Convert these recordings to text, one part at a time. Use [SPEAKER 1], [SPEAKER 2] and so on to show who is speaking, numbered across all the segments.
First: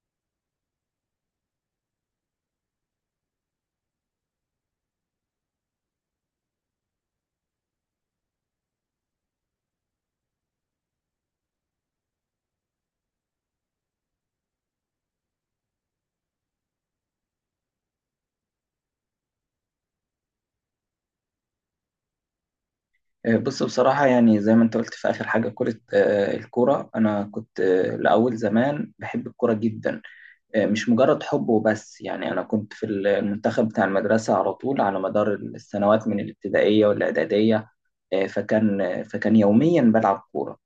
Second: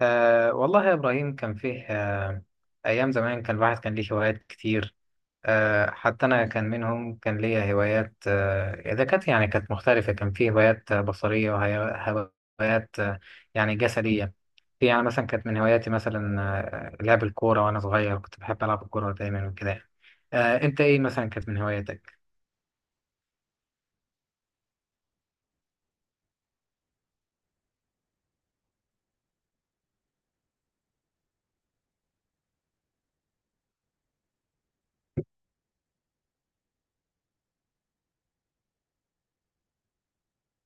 [SPEAKER 1] والله يا إبراهيم، كان فيه أيام زمان، كان الواحد كان ليه هوايات كتير. حتى أنا كان منهم، كان ليا هوايات إذا كانت يعني كانت مختلفة. كان فيه هوايات بصرية، وهوايات يعني جسدية. في يعني مثلا كانت من هواياتي مثلا لعب الكورة، وأنا صغير كنت بحب ألعب الكورة دايما وكده. أنت إيه مثلا كانت من هواياتك؟
[SPEAKER 2] بص بصراحة يعني زي ما انت قلت في آخر حاجة كرة الكرة أنا كنت لأول زمان بحب الكرة جدا. مش مجرد حب وبس، يعني أنا كنت في المنتخب بتاع المدرسة على طول، على مدار السنوات من الابتدائية والإعدادية. فكان يوميا بلعب كورة.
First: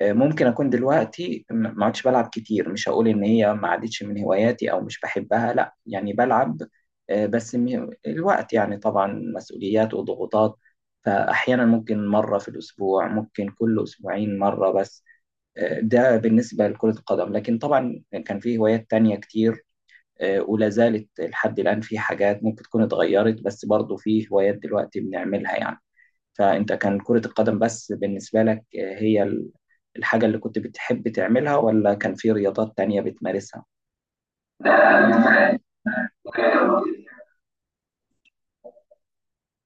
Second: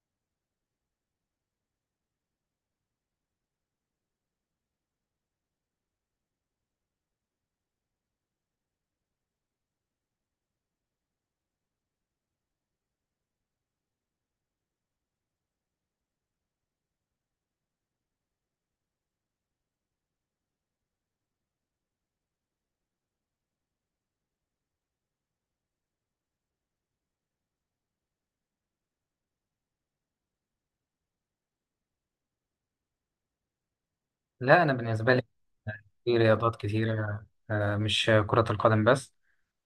[SPEAKER 2] ممكن اكون دلوقتي ما عدتش بلعب كتير، مش هقول ان هي ما عادتش من هواياتي او مش بحبها، لا يعني بلعب. بس الوقت، يعني طبعا مسؤوليات وضغوطات، فاحيانا ممكن مره في الاسبوع، ممكن كل اسبوعين مره بس. ده بالنسبه لكرة القدم، لكن طبعا كان في هوايات تانية كتير. ولا زالت لحد الان، في حاجات ممكن تكون اتغيرت بس برضو في هوايات دلوقتي بنعملها يعني. فأنت كان كرة القدم بس بالنسبة لك، هي الحاجة اللي كنت بتحب تعملها، ولا كان في رياضات تانية بتمارسها؟
[SPEAKER 1] لا، أنا بالنسبة لي في رياضات كتيرة، مش كرة القدم بس.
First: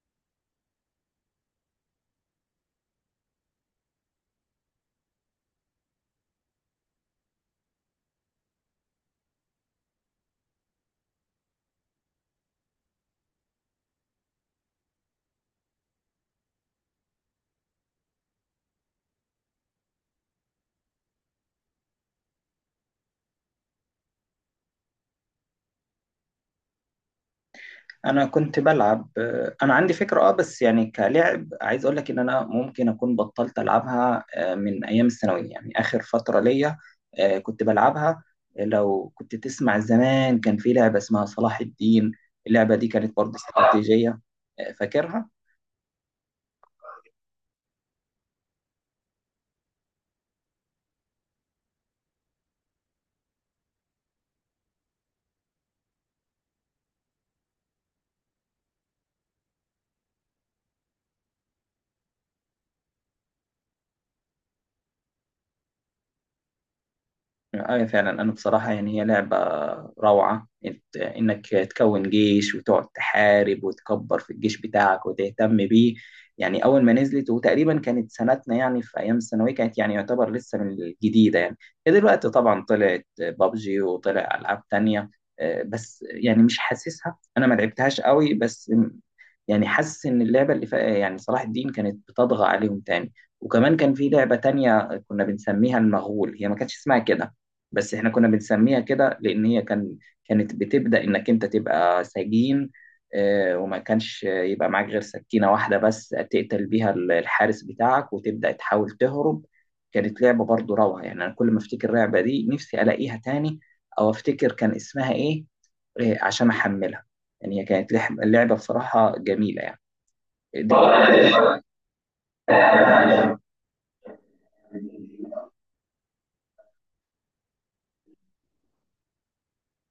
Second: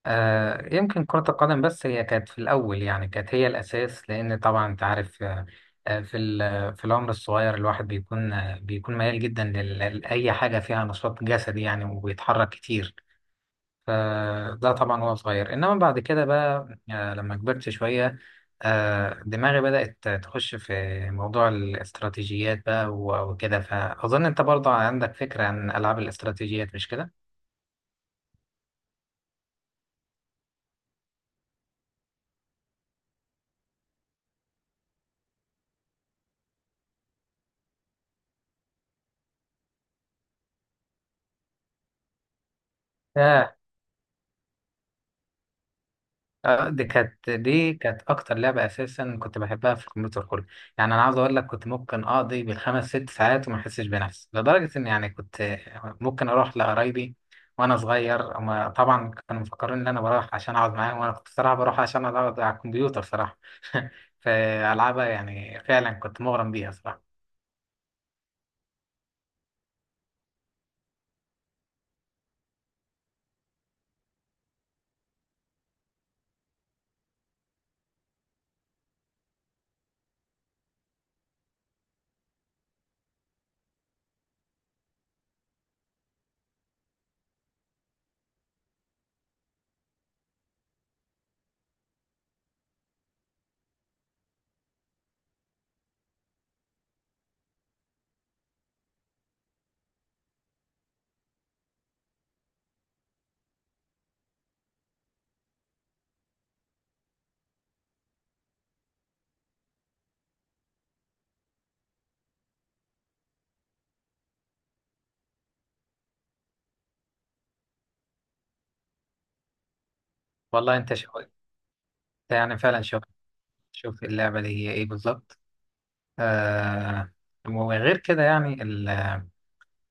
[SPEAKER 1] يمكن كرة القدم بس هي كانت في الأول، يعني كانت هي الأساس، لأن طبعا أنت عارف في في العمر الصغير الواحد بيكون بيكون ميال جدا لأي حاجة فيها نشاط جسدي يعني، وبيتحرك كتير. فده طبعا وهو صغير، إنما بعد كده بقى لما كبرت شوية دماغي بدأت تخش في موضوع الاستراتيجيات بقى وكده. فأظن أنت برضه عندك فكرة عن ألعاب الاستراتيجيات، مش كده؟
[SPEAKER 2] أنا كنت بلعب، أنا عندي فكرة أه، بس يعني كلعب عايز أقول لك إن أنا ممكن أكون بطلت ألعبها من أيام الثانوية، يعني آخر فترة ليا كنت بلعبها. لو كنت تسمع زمان، كان في لعبة اسمها صلاح الدين، اللعبة دي كانت برضه استراتيجية. فاكرها؟
[SPEAKER 1] دي كانت اكتر لعبه اساسا كنت بحبها في الكمبيوتر كله. يعني انا عاوز اقول لك، كنت ممكن اقضي بالخمس ست ساعات وما احسش بنفسي، لدرجه ان يعني كنت ممكن اروح لقرايبي وانا صغير. هما طبعا كانوا مفكرين ان انا بروح عشان اقعد معاهم، وانا كنت صراحه بروح عشان اقعد على الكمبيوتر صراحه. فالعبها يعني فعلا كنت مغرم بيها صراحه.
[SPEAKER 2] أي فعلا، أنا بصراحة يعني هي لعبة روعة، إنك تكون جيش وتقعد تحارب وتكبر في الجيش بتاعك وتهتم بيه. يعني أول ما نزلت، وتقريبا كانت سنتنا يعني في أيام الثانوية، كانت يعني يعتبر لسه من الجديدة يعني. دلوقتي طبعا طلعت بابجي وطلع ألعاب تانية، بس يعني مش حاسسها، أنا ما لعبتهاش قوي، بس يعني حاسس ان اللعبه اللي يعني صلاح الدين كانت بتطغى عليهم تاني. وكمان كان في لعبه تانية كنا بنسميها المغول، هي ما كانتش اسمها كده بس احنا كنا بنسميها كده، لان هي كانت بتبدا انك انت تبقى سجين. وما كانش يبقى معاك غير سكينه واحده بس، تقتل بيها الحارس بتاعك وتبدا تحاول تهرب. كانت لعبه برضو روعه يعني، انا كل ما افتكر اللعبه دي نفسي الاقيها تاني، او افتكر كان اسمها ايه عشان احملها. يعني هي كانت لعبه بصراحه جميله يعني. دي
[SPEAKER 1] والله انت شو أنت، يعني فعلا شوف، شوف اللعبه دي هي ايه بالظبط. آه، وغير كده يعني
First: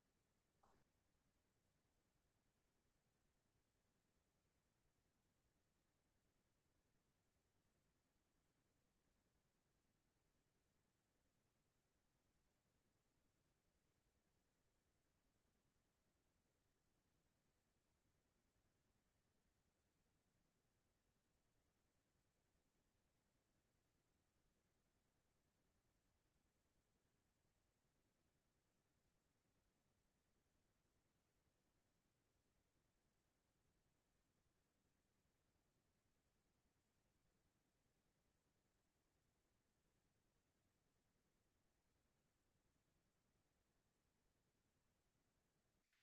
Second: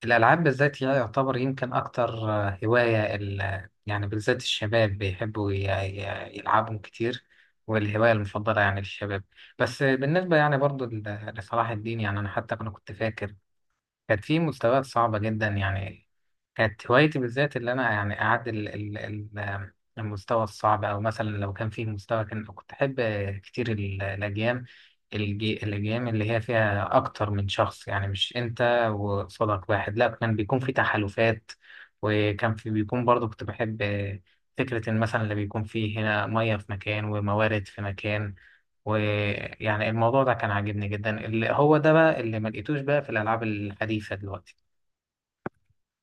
[SPEAKER 1] الألعاب بالذات هي يعتبر يمكن أكتر هواية، يعني بالذات الشباب بيحبوا يلعبهم كتير، والهواية المفضلة يعني للشباب. بس بالنسبة يعني برضو لصلاح الدين، يعني أنا حتى أنا كنت فاكر كانت في مستويات صعبة جدا يعني. كانت هوايتي بالذات اللي أنا يعني أعدل المستوى الصعب، أو مثلا لو كان فيه مستوى كان كنت أحب كتير الأجيال، الأجيال اللي هي فيها أكتر من شخص، يعني مش أنت وصديق واحد، لا كان بيكون في تحالفات. وكان في بيكون برضه كنت بحب فكرة إن مثلا اللي بيكون فيه هنا مية في مكان وموارد في مكان. ويعني الموضوع ده كان عاجبني جدا، اللي هو ده بقى اللي ما لقيتوش بقى في الألعاب الحديثة دلوقتي.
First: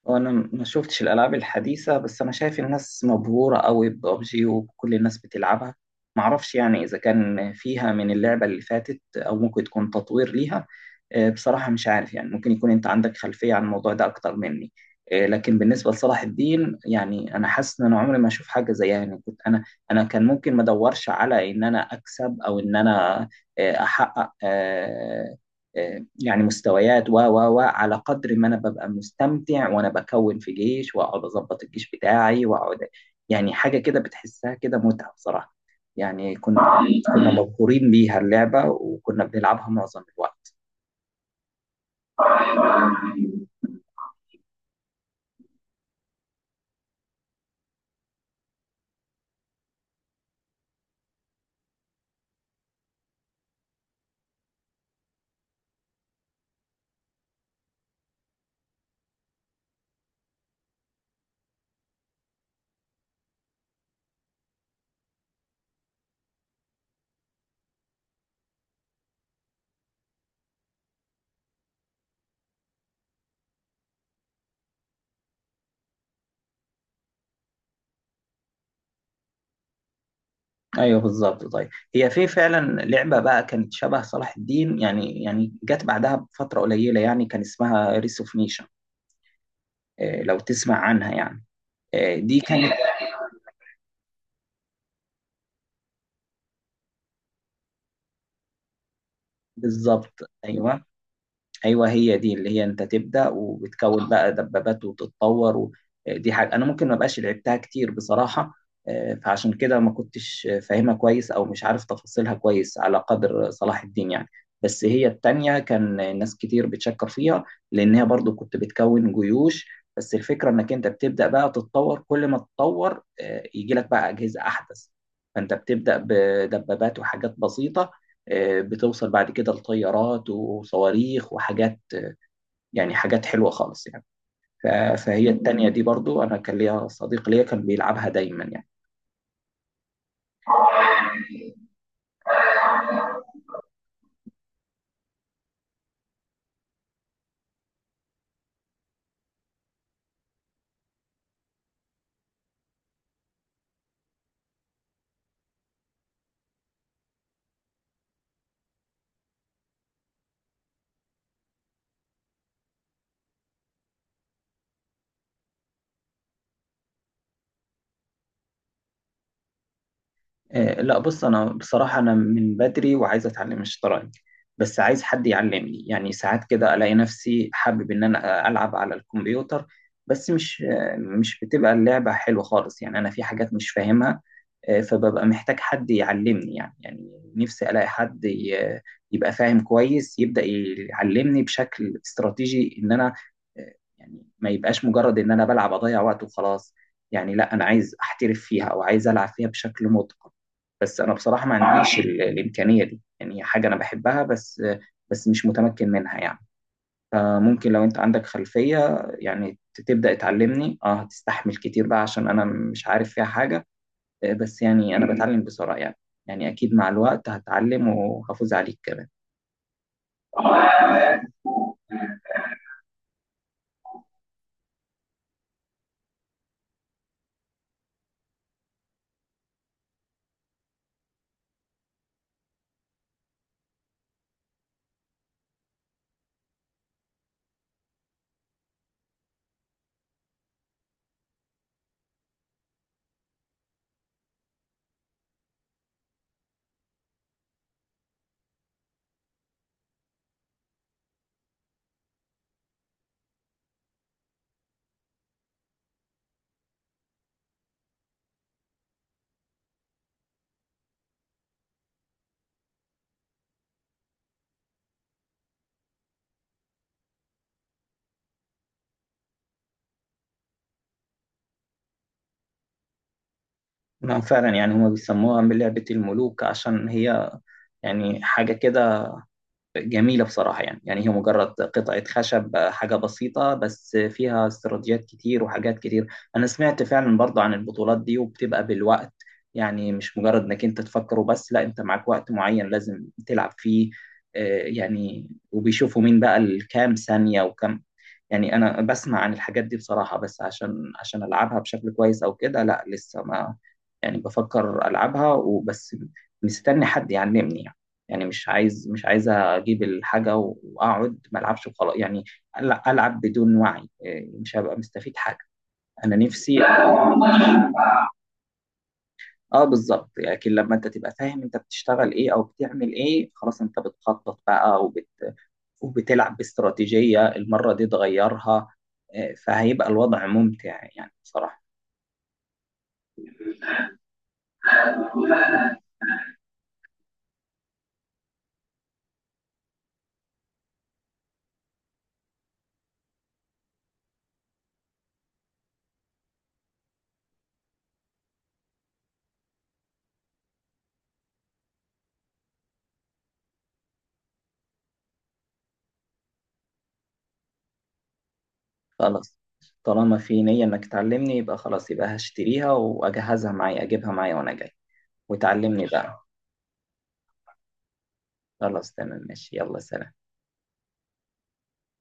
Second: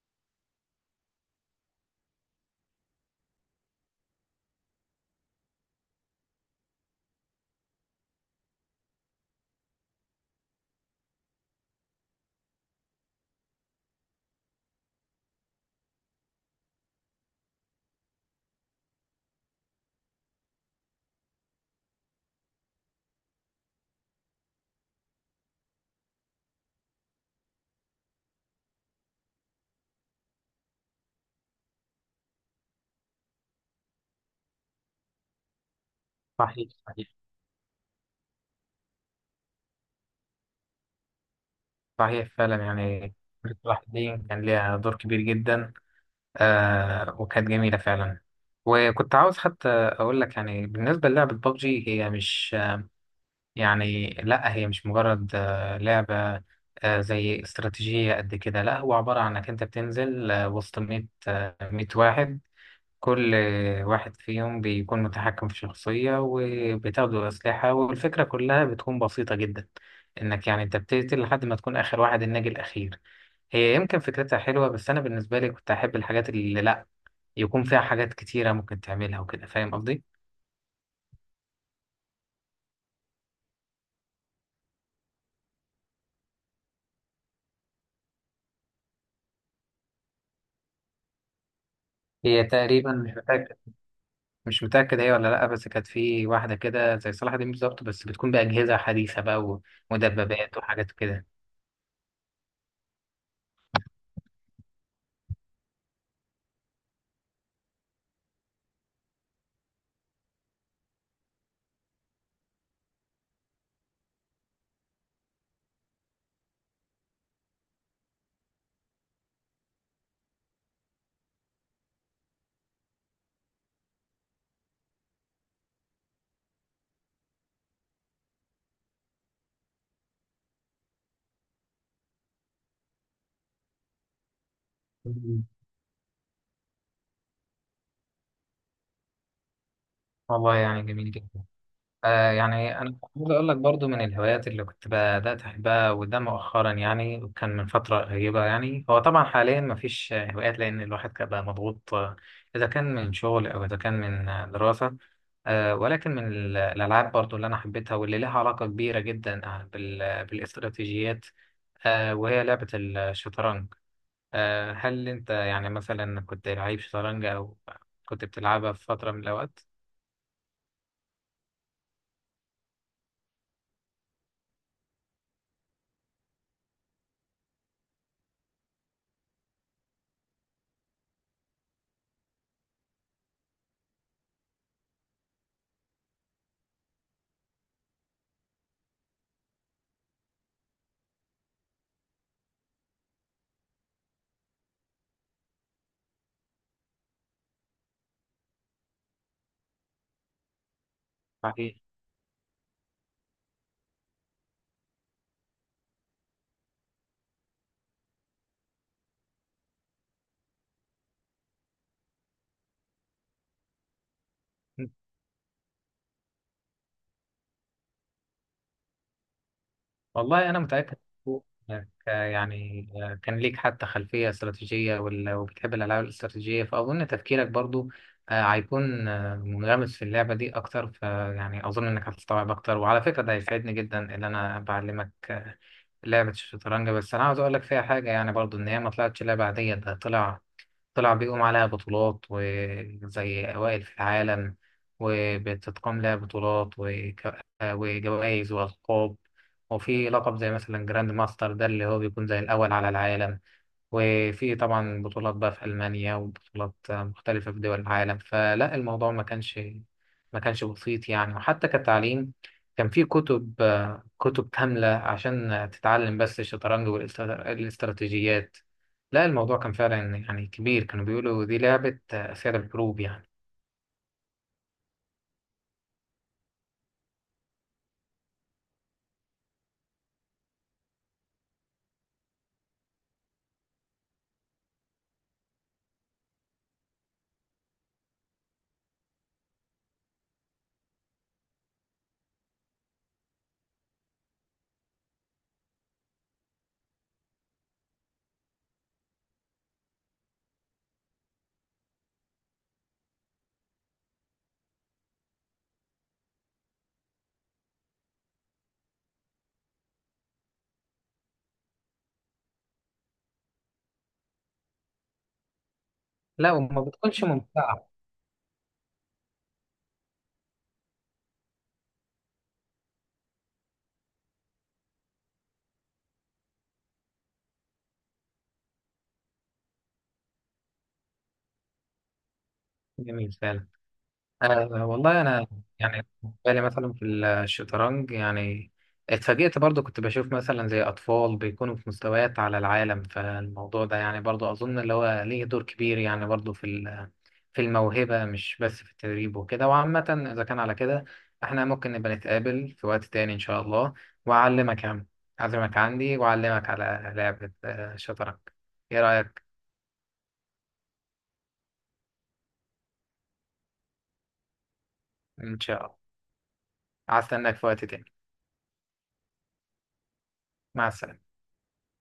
[SPEAKER 2] وانا ما شفتش الالعاب الحديثه، بس انا شايف الناس مبهوره قوي ببجي وكل الناس بتلعبها. معرفش يعني اذا كان فيها من اللعبه اللي فاتت او ممكن تكون تطوير ليها. بصراحه مش عارف يعني، ممكن يكون انت عندك خلفيه عن الموضوع ده اكتر مني. لكن بالنسبه لصلاح الدين يعني انا حاسس ان انا عمري ما اشوف حاجه زيها يعني. كنت انا انا كان ممكن ما ادورش على ان انا اكسب او ان انا احقق يعني مستويات، و على قدر ما انا ببقى مستمتع وانا بكون في جيش واقعد اظبط الجيش بتاعي واقعد، يعني حاجه كده بتحسها كده متعه بصراحه. يعني
[SPEAKER 1] صحيح،
[SPEAKER 2] كنا
[SPEAKER 1] صحيح.
[SPEAKER 2] كنا مبهورين بيها اللعبه، وكنا بنلعبها معظم الوقت.
[SPEAKER 1] صحيح فعلا يعني، كرة الواحد دي كان ليها دور كبير جدا. آه، وكانت جميلة فعلا. وكنت عاوز حتى أقول لك يعني بالنسبة للعبة ببجي، هي مش، يعني لا هي مش مجرد آه لعبة زي استراتيجية قد كده. لا، هو عبارة عن إنك أنت بتنزل آه وسط 100 واحد، كل واحد فيهم بيكون متحكم في شخصية وبتاخدوا أسلحة، والفكرة كلها بتكون بسيطة جدا، إنك يعني أنت بتقتل لحد ما تكون آخر واحد، الناجي الأخير. هي يمكن فكرتها حلوة، بس أنا بالنسبة لي كنت أحب الحاجات اللي لأ يكون فيها حاجات كتيرة ممكن تعملها وكده، فاهم قصدي؟
[SPEAKER 2] ايوه بالظبط. طيب، هي في فعلا لعبه بقى كانت شبه صلاح الدين، يعني يعني جت بعدها بفتره قليله، يعني كان اسمها ريس اوف نيشن، لو تسمع عنها يعني. دي
[SPEAKER 1] هي
[SPEAKER 2] كانت
[SPEAKER 1] تقريبا مش متأكد هي ولا لأ، بس كانت في واحدة كده زي صلاح دين بالظبط، بس بتكون بأجهزة حديثة بقى،
[SPEAKER 2] بالظبط.
[SPEAKER 1] ومدببات
[SPEAKER 2] ايوه
[SPEAKER 1] وحاجات كده.
[SPEAKER 2] ايوه، هي دي اللي هي انت تبدا وبتكون بقى دبابات وتتطور دي حاجه انا ممكن ما بقاش لعبتها كتير بصراحه. فعشان كده ما كنتش فاهمها كويس او مش عارف تفاصيلها كويس على قدر صلاح الدين يعني. بس هي التانية كان ناس كتير بتشكر فيها، لان هي برضو كنت بتكون جيوش، بس الفكره انك انت بتبدا بقى تتطور، كل ما تتطور يجي لك بقى اجهزه احدث. فانت بتبدا بدبابات وحاجات بسيطه، بتوصل بعد كده لطيارات وصواريخ وحاجات، يعني حاجات حلوة خالص يعني. ف- فهي
[SPEAKER 1] مم.
[SPEAKER 2] التانية دي برضو أنا كان ليا صديق ليا كان بيلعبها دايما يعني.
[SPEAKER 1] والله يعني جميل جدا. يعني أنا عاوز أقول لك برضو، من الهوايات اللي كنت بدأت أحبها وده مؤخرا يعني، وكان من فترة قريبة يعني. هو طبعا حاليا مفيش هوايات، لأن الواحد كان بقى مضغوط، إذا كان من شغل أو إذا كان من دراسة. ولكن من الألعاب برضو اللي أنا حبيتها، واللي لها علاقة كبيرة جدا بالاستراتيجيات، وهي لعبة الشطرنج. هل أنت يعني مثلا كنت لعيب شطرنج، أو كنت بتلعبها في فترة من الأوقات؟
[SPEAKER 2] لا بص، انا بصراحه انا من بدري وعايز اتعلم الشطرنج، بس عايز حد يعلمني يعني. ساعات كده الاقي نفسي حابب ان انا العب على الكمبيوتر، بس مش مش بتبقى اللعبه حلوه خالص يعني، انا في حاجات مش فاهمها. فببقى محتاج حد يعلمني يعني. يعني نفسي الاقي حد يبقى فاهم كويس، يبدا يعلمني بشكل استراتيجي ان انا آه، يعني ما يبقاش مجرد ان انا بلعب اضيع وقت وخلاص يعني. لا انا عايز احترف فيها او عايز العب فيها بشكل متقن، بس انا بصراحه ما
[SPEAKER 1] صحيح.
[SPEAKER 2] عنديش الامكانيه دي. يعني هي حاجه انا بحبها، بس بس مش متمكن منها يعني. فممكن لو انت عندك خلفيه يعني تبدا تعلمني، اه هتستحمل كتير بقى عشان انا مش عارف فيها حاجه. بس يعني انا بتعلم بسرعه يعني، يعني اكيد مع الوقت هتعلم وهفوز عليك كمان.
[SPEAKER 1] والله أنا متأكد إنك يعني كان ليك حتى خلفية استراتيجية، وبتحب الألعاب الاستراتيجية، فأظن تفكيرك برضو هيكون منغمس في اللعبة دي أكتر. فيعني أظن إنك هتستوعب أكتر، وعلى فكرة ده هيساعدني جدا إن أنا بعلمك لعبة الشطرنج. بس أنا عاوز أقول لك فيها حاجة يعني برضو، إن هي ما طلعتش لعبة عادية، ده طلع بيقوم عليها بطولات وزي أوائل في العالم، وبتتقام لها بطولات وجوائز وألقاب. وفي لقب زي مثلا جراند ماستر، ده اللي هو بيكون زي الأول على العالم. وفي طبعا بطولات بقى في ألمانيا، وبطولات مختلفة في دول العالم. فلا، الموضوع ما كانش بسيط يعني. وحتى كتعليم كان في كتب كاملة عشان تتعلم بس الشطرنج والاستراتيجيات. لا، الموضوع كان فعلا يعني كبير، كانوا بيقولوا دي لعبة أسئلة الحروب يعني.
[SPEAKER 2] ما فعلا يعني هما بيسموها من لعبه الملوك، عشان هي يعني حاجه كده جميلة بصراحة يعني. يعني هي مجرد قطعة خشب، حاجة بسيطة بس فيها استراتيجيات كتير وحاجات كتير. أنا سمعت فعلا برضه عن البطولات دي، وبتبقى بالوقت، يعني مش مجرد إنك أنت تفكر وبس، لا أنت معاك وقت معين لازم تلعب فيه. يعني وبيشوفوا مين بقى الكام ثانية وكم. يعني أنا بسمع عن الحاجات دي بصراحة، بس عشان ألعبها بشكل كويس أو كده لا لسه ما، يعني بفكر ألعبها وبس، مستني حد يعلمني يعني. يعني مش عايز مش عايز اجيب الحاجه واقعد ما العبش وخلاص يعني، العب بدون وعي إيه، مش هبقى مستفيد حاجه. انا
[SPEAKER 1] لا،
[SPEAKER 2] نفسي.
[SPEAKER 1] وما بتكونش ممتعة.
[SPEAKER 2] اه بالظبط، لكن لما انت تبقى فاهم انت بتشتغل ايه او بتعمل ايه، خلاص انت بتخطط بقى وبتلعب باستراتيجيه، المره دي تغيرها. فهيبقى الوضع ممتع يعني بصراحه.
[SPEAKER 1] جميل فعلا. أه، والله أنا يعني بالي مثلا في الشطرنج، يعني اتفاجئت برضو، كنت بشوف مثلا زي أطفال بيكونوا في مستويات على العالم، فالموضوع ده يعني برضو أظن اللي هو ليه دور كبير يعني برضو في في الموهبة، مش بس في التدريب وكده. وعامة إذا كان على كده، إحنا ممكن نبقى نتقابل في وقت تاني إن شاء الله، وأعلمك يعني، أعزمك عندي وأعلمك على لعبة شطرنج. إيه
[SPEAKER 2] خلاص،
[SPEAKER 1] رأيك؟
[SPEAKER 2] طالما في نيه انك تعلمني، يبقى خلاص، يبقى هشتريها واجهزها معايا اجيبها معايا وانا جاي،
[SPEAKER 1] إن شاء
[SPEAKER 2] وتعلمني
[SPEAKER 1] الله،
[SPEAKER 2] بقى.
[SPEAKER 1] هستناك في وقت تاني.
[SPEAKER 2] خلاص تمام ماشي، يلا سلام.
[SPEAKER 1] مع السلامة.